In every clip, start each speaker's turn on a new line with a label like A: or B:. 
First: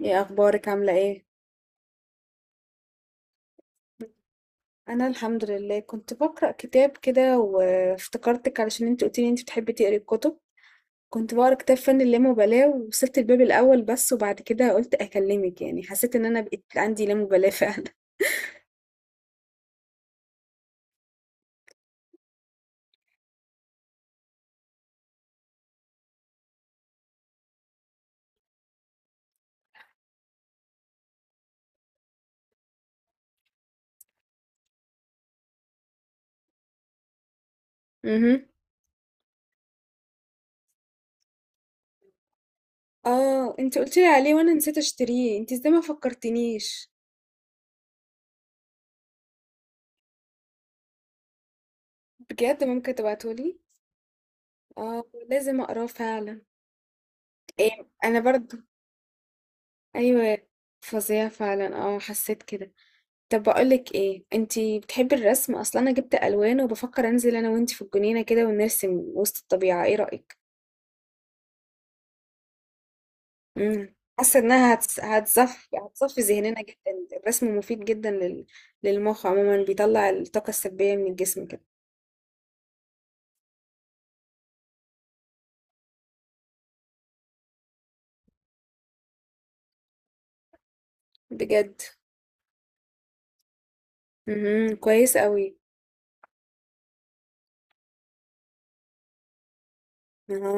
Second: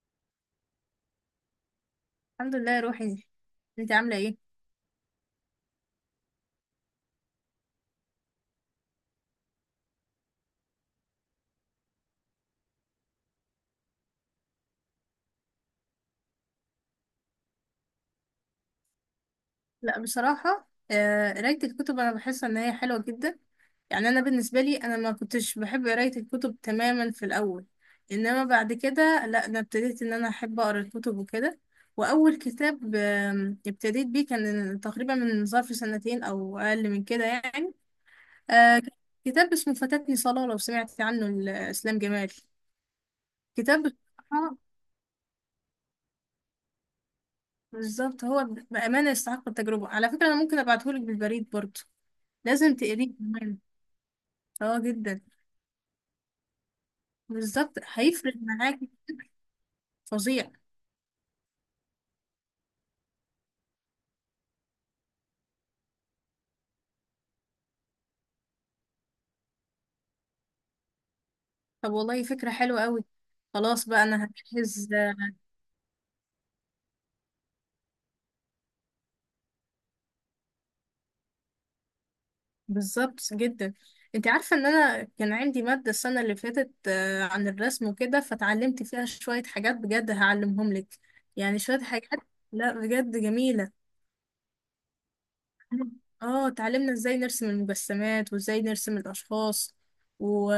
A: ايه اخبارك، عامله ايه؟
B: الحمد لله يا روحي. انت عامله ايه؟
A: انا الحمد لله، كنت بقرا كتاب كده وافتكرتك علشان انت قلتي لي انت بتحبي تقري الكتب. كنت بقرا كتاب فن اللامبالاه ووصلت الباب الاول بس، وبعد كده قلت اكلمك، يعني حسيت ان انا بقيت عندي لامبالاه فعلا.
B: لا بصراحه، قرايه الكتب انا بحس ان هي حلوه جدا. يعني انا بالنسبه لي، انا ما كنتش بحب قرايه الكتب تماما في الاول. انما بعد كده لا، انا ابتديت ان انا احب اقرا الكتب وكده. واول كتاب ابتديت بيه كان تقريبا من ظرف سنتين او اقل من كده يعني.
A: امم.
B: آه، كتاب اسمه فاتتني صلاه، لو سمعت عنه، لاسلام جمال.
A: اه، انت
B: كتاب،
A: قلت لي عليه وانا نسيت اشتريه، انت ازاي ما فكرتنيش؟
B: بالظبط هو. بأمانة يستحق التجربة. على فكرة أنا ممكن أبعتهولك بالبريد برضه.
A: بجد؟
B: لازم
A: ممكن
B: تقريه كمان.
A: تبعتهولي؟
B: اه
A: اه،
B: جدا.
A: لازم اقراه فعلا.
B: بالظبط
A: ايه، انا
B: هيفرق
A: برضو.
B: معاكي.
A: ايوه.
B: فظيع.
A: فظيع فعلا، اه حسيت كده. طب بقولك ايه، انتي بتحبي الرسم اصلا؟ انا جبت الوان وبفكر انزل انا وانتي في الجنينه كده ونرسم وسط الطبيعه، ايه رايك؟
B: طب والله فكرة حلوة قوي. خلاص بقى أنا
A: حاسه انها
B: هجهز.
A: هتصفي ذهننا جدا، الرسم مفيد جدا للمخ عموما، بيطلع الطاقه السلبيه من الجسم كده.
B: بالظبط جدا. انت عارفة ان انا كان عندي مادة السنة اللي فاتت عن الرسم وكده، فتعلمت فيها شوية حاجات بجد هعلمهم لك. يعني شوية
A: بجد.
B: حاجات. لا بجد جميلة.
A: كويس قوي.
B: اه اتعلمنا ازاي نرسم المجسمات وازاي نرسم الاشخاص و...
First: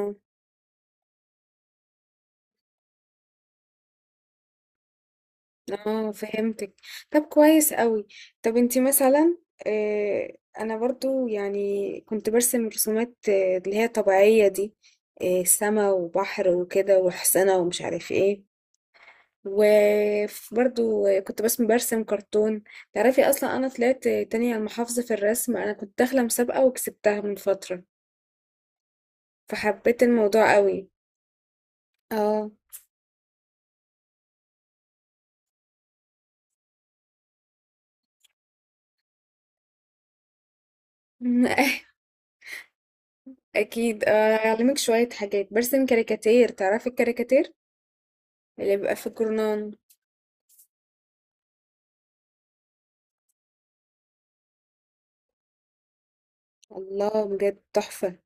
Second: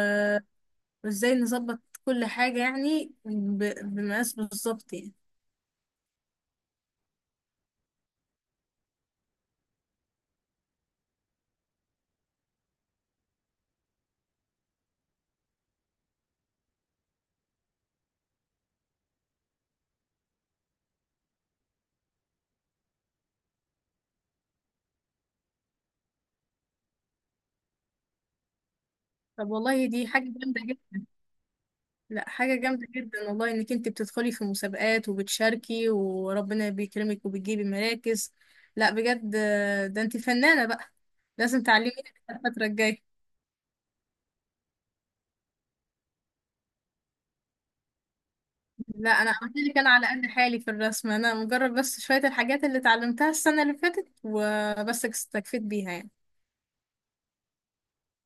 B: وازاي نظبط كل حاجة، يعني بمقاس بالظبط يعني.
A: اه، فهمتك. طب كويس قوي. طب انتي مثلا. انا برضو، يعني كنت برسم رسومات، اللي هي طبيعية دي. سما وبحر وكده وحسنة، ومش عارف ايه. وبرضو كنت بس برسم كرتون. تعرفي اصلا، انا طلعت تانية على المحافظة في الرسم، انا كنت داخلة مسابقة وكسبتها من فترة.
B: طب والله
A: فحبيت
B: دي حاجة
A: الموضوع
B: جامدة
A: قوي.
B: جدا. لا،
A: اه.
B: حاجة جامدة جدا والله، انك انت بتدخلي في مسابقات وبتشاركي وربنا بيكرمك وبتجيبي مراكز. لا بجد، ده انت فنانة بقى. لازم تعلميني الفترة الجاية.
A: اكيد. اعلمك شوية حاجات، برسم كاريكاتير، تعرفي الكاريكاتير اللي بيبقى في
B: لا انا قلت
A: الجرنان؟
B: لك انا على قد حالي في الرسم. انا مجرد بس شوية الحاجات اللي اتعلمتها السنة اللي فاتت وبس استكفيت بيها يعني.
A: الله، بجد تحفة.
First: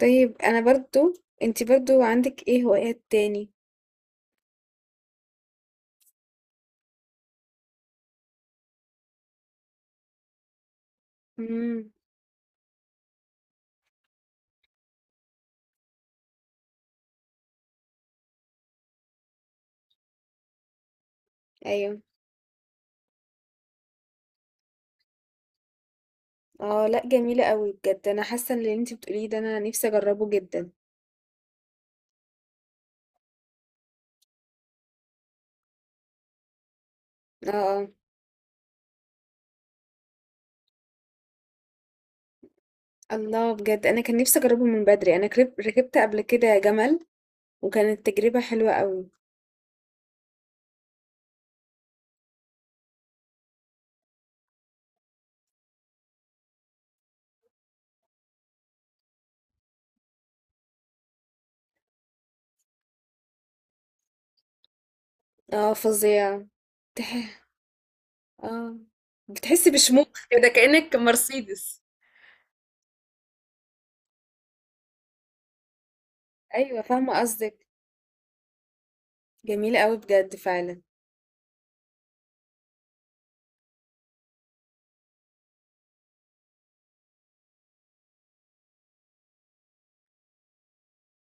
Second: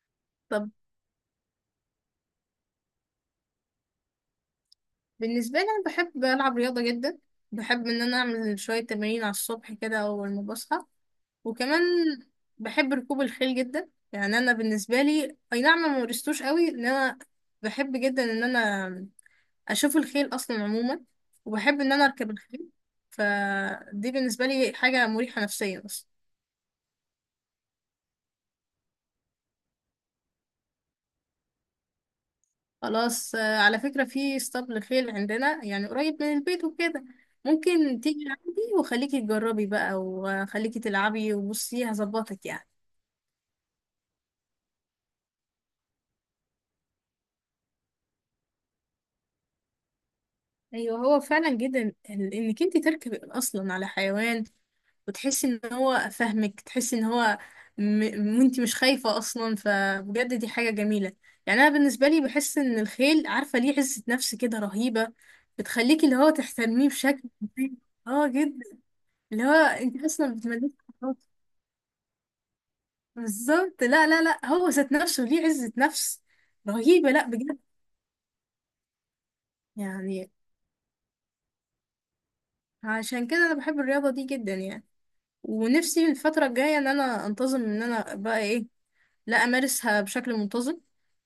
A: طيب انا
B: طب
A: برضو. انتي برضو عندك ايه هوايات تاني؟
B: بالنسبة لي أنا بحب ألعب رياضة جدا. بحب إن أنا أعمل شوية تمارين على الصبح كده أول ما بصحى. وكمان
A: امم.
B: بحب ركوب الخيل جدا. يعني أنا بالنسبة لي، أي نعم، ما مارستوش قوي. إن أنا بحب جدا إن أنا أشوف الخيل أصلا عموما، وبحب إن
A: ايوه.
B: أنا أركب الخيل. فدي بالنسبة لي حاجة مريحة نفسيا أصلا.
A: اه لا، جميلة قوي بجد، انا حاسة ان اللي انتي بتقوليه ده انا نفسي اجربه جدا.
B: خلاص، على فكرة في اسطبل خيل عندنا، يعني قريب من البيت وكده.
A: اه آه.
B: ممكن تيجي عندي وخليكي تجربي بقى وخليكي تلعبي وبصي هظبطك يعني.
A: الله، بجد انا كان نفسي اجربه من بدري، انا ركبت قبل كده جمل. وكانت تجربة حلوة قوي.
B: ايوه هو فعلا جدا، انك انت تركبي اصلا على حيوان وتحسي ان هو فاهمك، تحسي ان هو م... وانت مش خايفة اصلا. فبجد دي حاجة جميلة. يعني انا بالنسبة لي بحس ان الخيل عارفة ليه عزة نفس كده رهيبة.
A: اه،
B: بتخليكي اللي هو
A: فظيعة.
B: تحترميه بشكل،
A: تح...
B: اه جدا.
A: اه.
B: اللي هو
A: بتحسي
B: انت
A: بشموخ
B: اصلا
A: كده،
B: بتملكي.
A: كأنك مرسيدس.
B: بالظبط. لا لا لا، هو ذات نفسه ليه عزة نفس
A: ايوه،
B: رهيبة.
A: فاهمة
B: لا بجد،
A: قصدك. جميلة قوي
B: يعني
A: بجد فعلا.
B: عشان كده انا بحب الرياضة دي جدا يعني. ونفسي الفترة الجاية ان انا انتظم، ان انا بقى ايه، لا امارسها بشكل منتظم.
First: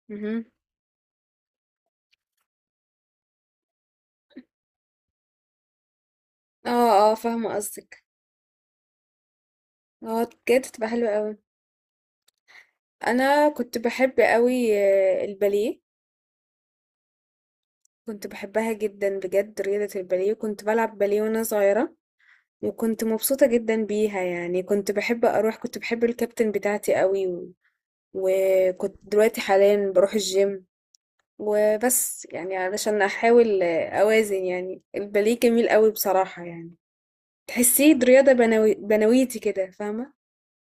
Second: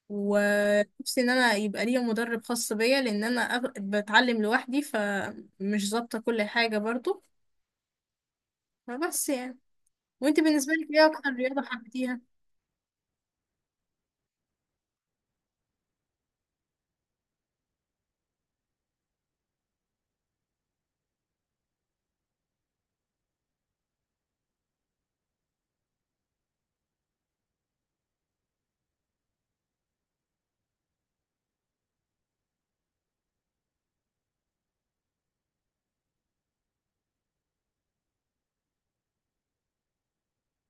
A: مهم.
B: ونفسي ان انا يبقى ليا مدرب خاص بيا، لان انا بتعلم لوحدي فمش ظابطة كل حاجة
A: اه اه،
B: برضو.
A: فاهمة قصدك.
B: فبس يعني.
A: اه
B: وانت
A: بجد،
B: بالنسبة
A: تبقى
B: لك ايه
A: حلوة
B: اكتر
A: قوي.
B: رياضة حبيتيها؟
A: انا كنت بحب قوي الباليه. كنت بحبها جدا بجد، رياضة الباليه، كنت بلعب باليه وانا صغيرة. وكنت مبسوطة جدا بيها، يعني كنت بحب اروح، كنت بحب الكابتن بتاعتي قوي. وكنت دلوقتي حاليا بروح الجيم. وبس يعني علشان احاول اوازن، يعني الباليه جميل قوي بصراحة يعني. تحسيه رياضة بنويتي كده، فاهمة؟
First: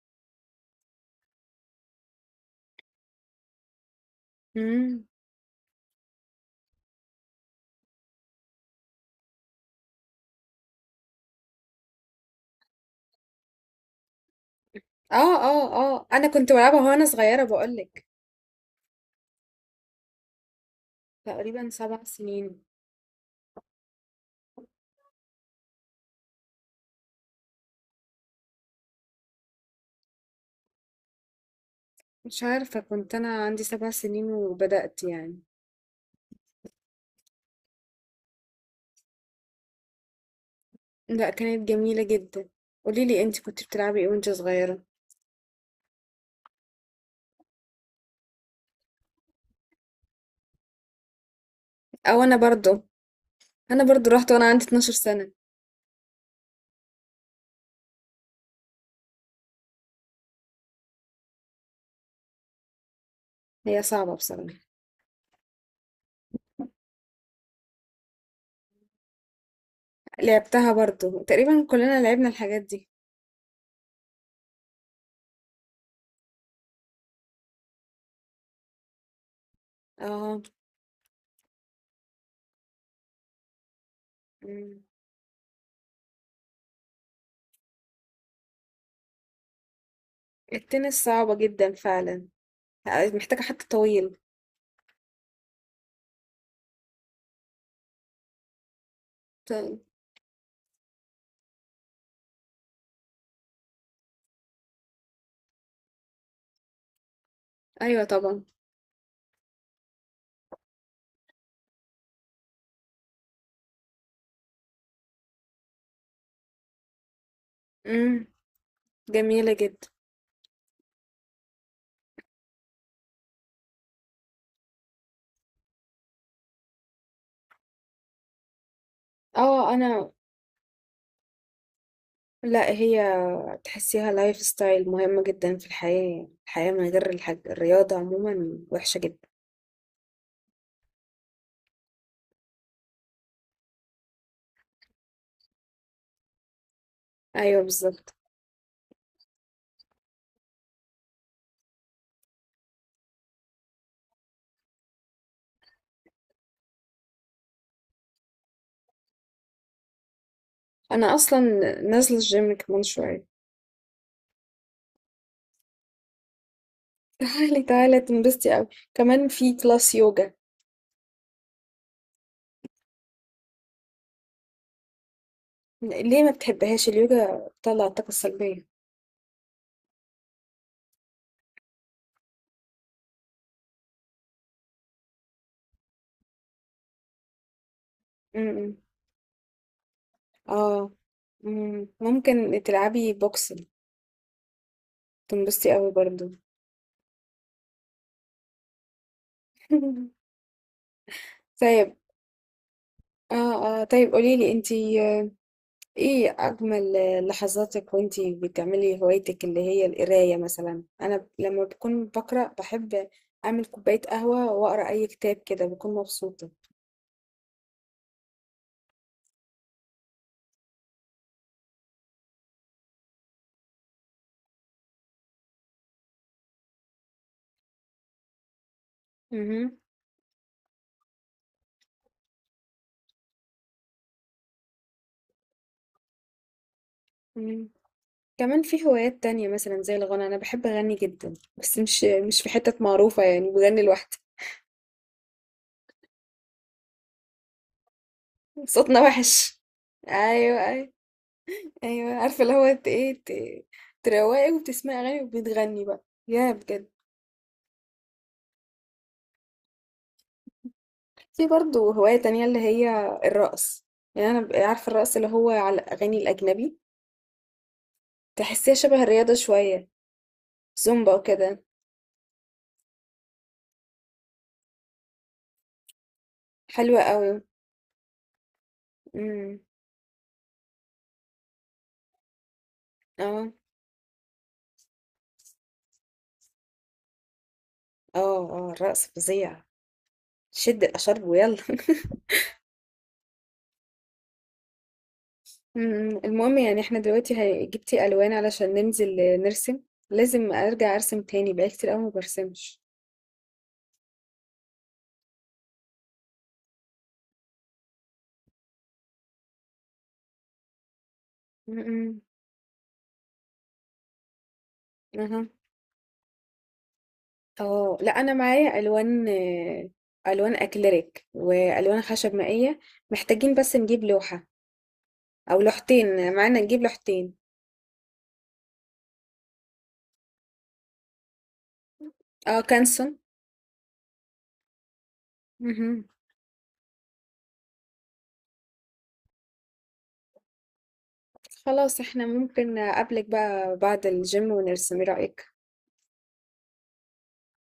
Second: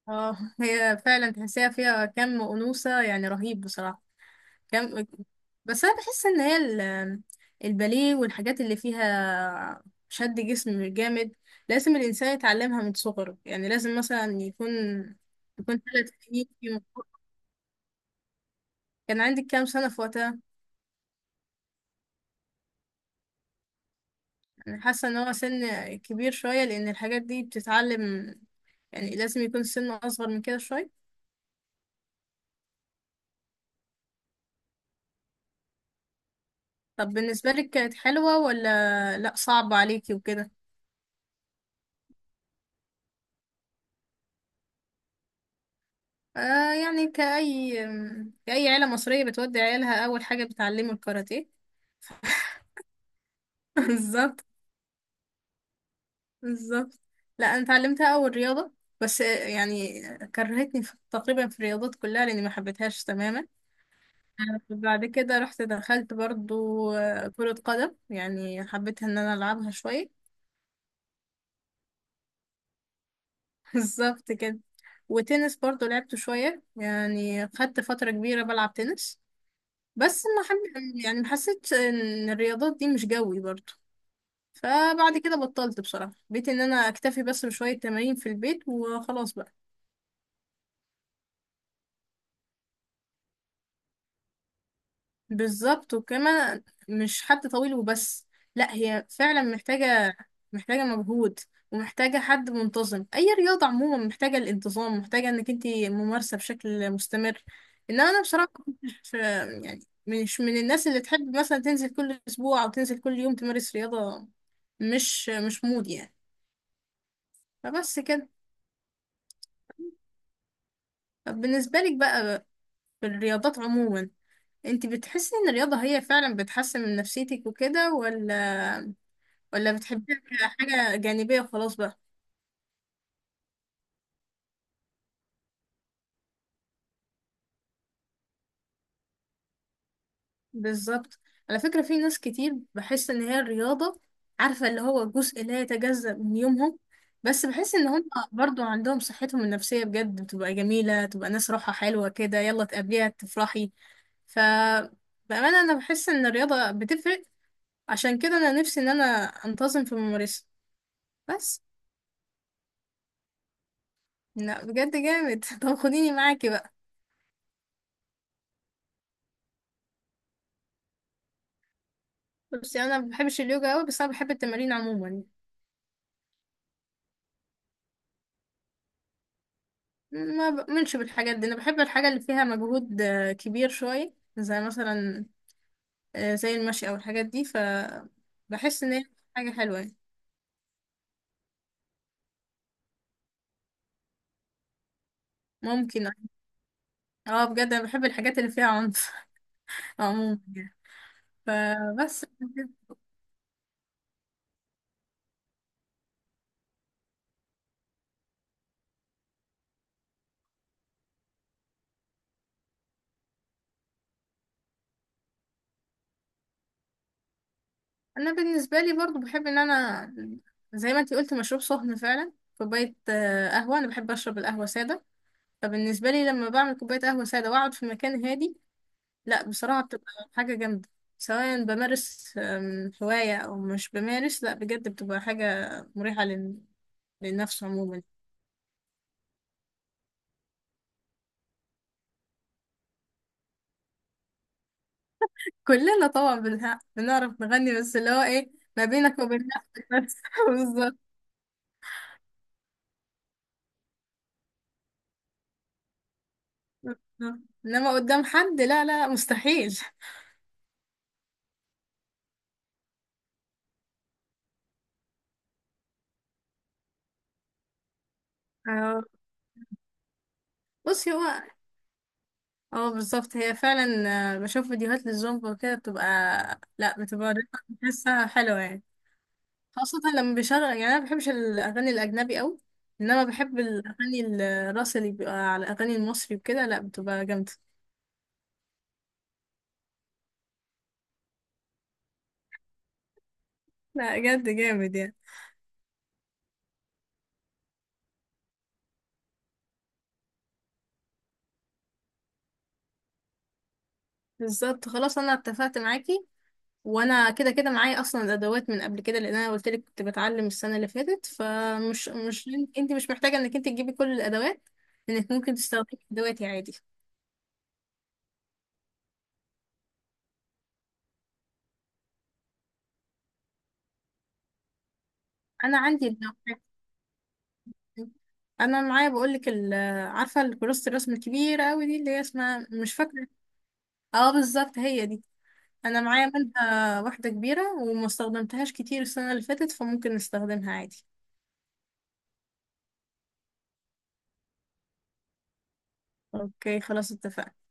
B: اه هي فعلا تحسيها فيها كم أنوثة، يعني رهيب بصراحة.
A: مم.
B: كم، بس انا بحس ان هي الباليه والحاجات اللي فيها شد جسم جامد لازم الانسان يتعلمها من صغره. يعني لازم مثلا يكون،
A: اه اه اه،
B: ثلاث
A: انا
B: سنين
A: كنت بلعبها وانا صغيرة بقولك.
B: كان عندك كام سنة في وقتها؟
A: تقريبا 7 سنين.
B: انا حاسة ان هو سن كبير شوية، لان الحاجات دي بتتعلم يعني لازم يكون السن اصغر من كده شوية.
A: مش عارفة، كنت أنا عندي 7 سنين وبدأت يعني.
B: طب بالنسبة لك كانت حلوة ولا لا، صعب عليكي وكده؟
A: لا، كانت جميلة جدا. قوليلي انت كنت بتلعبي ايه وانت صغيرة؟
B: آه يعني كأي عيلة مصرية بتودي عيالها، أول حاجة بتعلمه الكاراتيه.
A: او انا برضو انا برضو رحت
B: بالظبط،
A: وانا عندي 12 سنة.
B: بالظبط. لا انا اتعلمتها اول رياضه، بس يعني كرهتني في تقريبا في الرياضات كلها لاني ما حبيتهاش تماما.
A: هي صعبة بصراحة.
B: بعد كده رحت دخلت برضو كرة قدم، يعني حبيت ان انا العبها شوية.
A: لعبتها برضو، تقريبا كلنا لعبنا الحاجات دي.
B: بالظبط كده. وتنس برضو لعبته شوية، يعني خدت فترة كبيرة بلعب تنس. بس
A: اه.
B: ما حب يعني ما حسيتش ان الرياضات دي مش جوي برضو.
A: مم.
B: فبعد كده بطلت بصراحة. بقيت ان انا اكتفي بس بشوية تمارين في البيت وخلاص بقى.
A: التنس صعبة جدا فعلا. محتاجة حد طويل.
B: بالظبط. وكمان مش حد طويل وبس، لا هي فعلا
A: ط-
B: محتاجة، محتاجة مجهود ومحتاجة حد منتظم. أي رياضة عموما محتاجة الانتظام، محتاجة إنك انتي ممارسة بشكل مستمر.
A: ايوه
B: إنما أنا
A: طبعا.
B: بصراحة، مش يعني مش من الناس اللي تحب مثلا تنزل كل أسبوع أو تنزل كل يوم تمارس رياضة. مش مود يعني. فبس
A: امم
B: كده.
A: جميلة جدا.
B: طب بالنسبة لك بقى، في الرياضات عموما، انتي بتحسي إن الرياضة هي فعلا بتحسن من نفسيتك وكده، ولا
A: اه انا.
B: بتحبيها كحاجة جانبية وخلاص بقى؟
A: لا هي. تحسيها لايف ستايل، مهمة جدا في الحياة، يعني الحياة من غير الرياضة عموما وحشة جدا.
B: بالظبط. على فكرة في ناس كتير بحس إن هي الرياضة، عارفة، اللي هو جزء لا يتجزأ من يومهم. بس
A: أيوة،
B: بحس إن هم
A: بالظبط.
B: برضو عندهم صحتهم النفسية بجد بتبقى جميلة، تبقى ناس روحها حلوة كده، يلا تقابليها تفرحي. ف بأمانة أنا بحس إن الرياضة بتفرق. عشان كده أنا نفسي إن أنا أنتظم في ممارسة.
A: أنا أصلا.
B: بس
A: نازلة الجيم كمان شوية.
B: لا بجد جامد. طب خديني معاكي بقى.
A: تعالي تعالي، تنبسطي أوي. كمان في كلاس يوجا.
B: بس أنا ما بحبش اليوجا أوي، بس أنا بحب التمارين عموما.
A: ليه ما بتحبهاش اليوجا؟ بتطلع الطاقة السلبية.
B: ما بؤمنش بالحاجات دي. انا بحب الحاجة اللي فيها مجهود كبير شوية، زي مثلا زي المشي او الحاجات دي. ف
A: امم.
B: بحس ان هي حاجة حلوة يعني.
A: اه. مم. ممكن تلعبي بوكسنج. تنبسطي أوي
B: ممكن،
A: برضو.
B: اه بجد انا بحب الحاجات اللي فيها عنف عموما يعني.
A: طيب.
B: فبس.
A: اه اه، طيب قوليلي انتي، ايه اجمل لحظاتك وانتي بتعملي هوايتك اللي هي القرايه؟ مثلا انا لما بكون بقرا، بحب اعمل كوبايه قهوه واقرا اي كتاب كده، بكون مبسوطه.
B: انا بالنسبة لي برضو بحب ان انا، زي ما انتي قلت، مشروب سخن فعلا، كوباية قهوة. انا بحب اشرب القهوة سادة. فبالنسبة لي لما بعمل كوباية قهوة سادة واقعد في مكان هادي، لا
A: امم.
B: بصراحة بتبقى حاجة جامدة. سواء بمارس هواية أو مش بمارس، لا بجد بتبقى حاجة مريحة للنفس
A: أمم.
B: عموما.
A: كمان في هوايات تانية مثلا زي الغنى، انا بحب اغني جدا، بس مش في حتت معروفه، يعني بغني لوحدي.
B: كلنا طبعا بنعرف نغني، بس اللي هو ايه، ما
A: صوتنا
B: بينك وبين
A: وحش.
B: نفسك بس.
A: ايوه ايوه.
B: بالظبط.
A: ايوه عارفه اللي هو ايه تروقي وبتسمعي اغاني، وبتغني بقى يا بجد.
B: انما قدام حد، لا لا، مستحيل.
A: في برضه هواية تانية اللي هي الرقص. يعني أنا ببقى عارفة الرقص اللي هو على الأغاني الأجنبي. تحسيها شبه
B: آه،
A: الرياضة شوية.
B: بصي
A: زومبا
B: هو،
A: وكده.
B: اه بالظبط هي فعلا. بشوف فيديوهات للزومبا وكده بتبقى، لا
A: حلوة
B: بتبقى
A: قوي.
B: بحسها حلوة يعني.
A: امم.
B: خاصة لما بيشغل، يعني أنا مبحبش الأغاني الأجنبي أوي، إنما
A: اه
B: بحب الأغاني الراس اللي بيبقى على الأغاني المصري وكده. لأ بتبقى جامدة.
A: اه اه، الرقص فظيع. شد الأشارب ويلا
B: لأ جد جامد يعني.
A: أمم. المهم، يعني احنا دلوقتي جبتي ألوان علشان ننزل نرسم. لازم أرجع أرسم تاني، بقالي كتير قوي ما برسمش.
B: بالظبط خلاص أنا اتفقت معاكي. وأنا كده كده معايا أصلا الأدوات من قبل كده، لأن أنا قلت لك كنت بتعلم السنة اللي فاتت. فمش
A: امم.
B: مش أنت مش محتاجة إنك أنت تجيبي كل الأدوات، إنك
A: اها.
B: ممكن تستخدمي أدواتي عادي.
A: اه لا، أنا معايا ألوان، ألوان أكليريك وألوان خشب مائية. محتاجين بس نجيب لوحة او
B: أنا عندي
A: لوحتين، معانا
B: الأدوات.
A: نجيب لوحتين.
B: انا معايا بقول لك. عارفه الكراسه الرسم الكبيره قوي دي، اللي هي
A: اه
B: اسمها مش
A: كانسون.
B: فاكره. اه بالظبط هي دي. انا
A: مهم.
B: معايا منها واحدة كبيرة وما استخدمتهاش كتير السنة اللي فاتت، فممكن نستخدمها عادي.
A: خلاص، احنا ممكن اقابلك بقى بعد الجيم ونرسم، ايه رأيك؟
B: اوكي خلاص اتفقنا.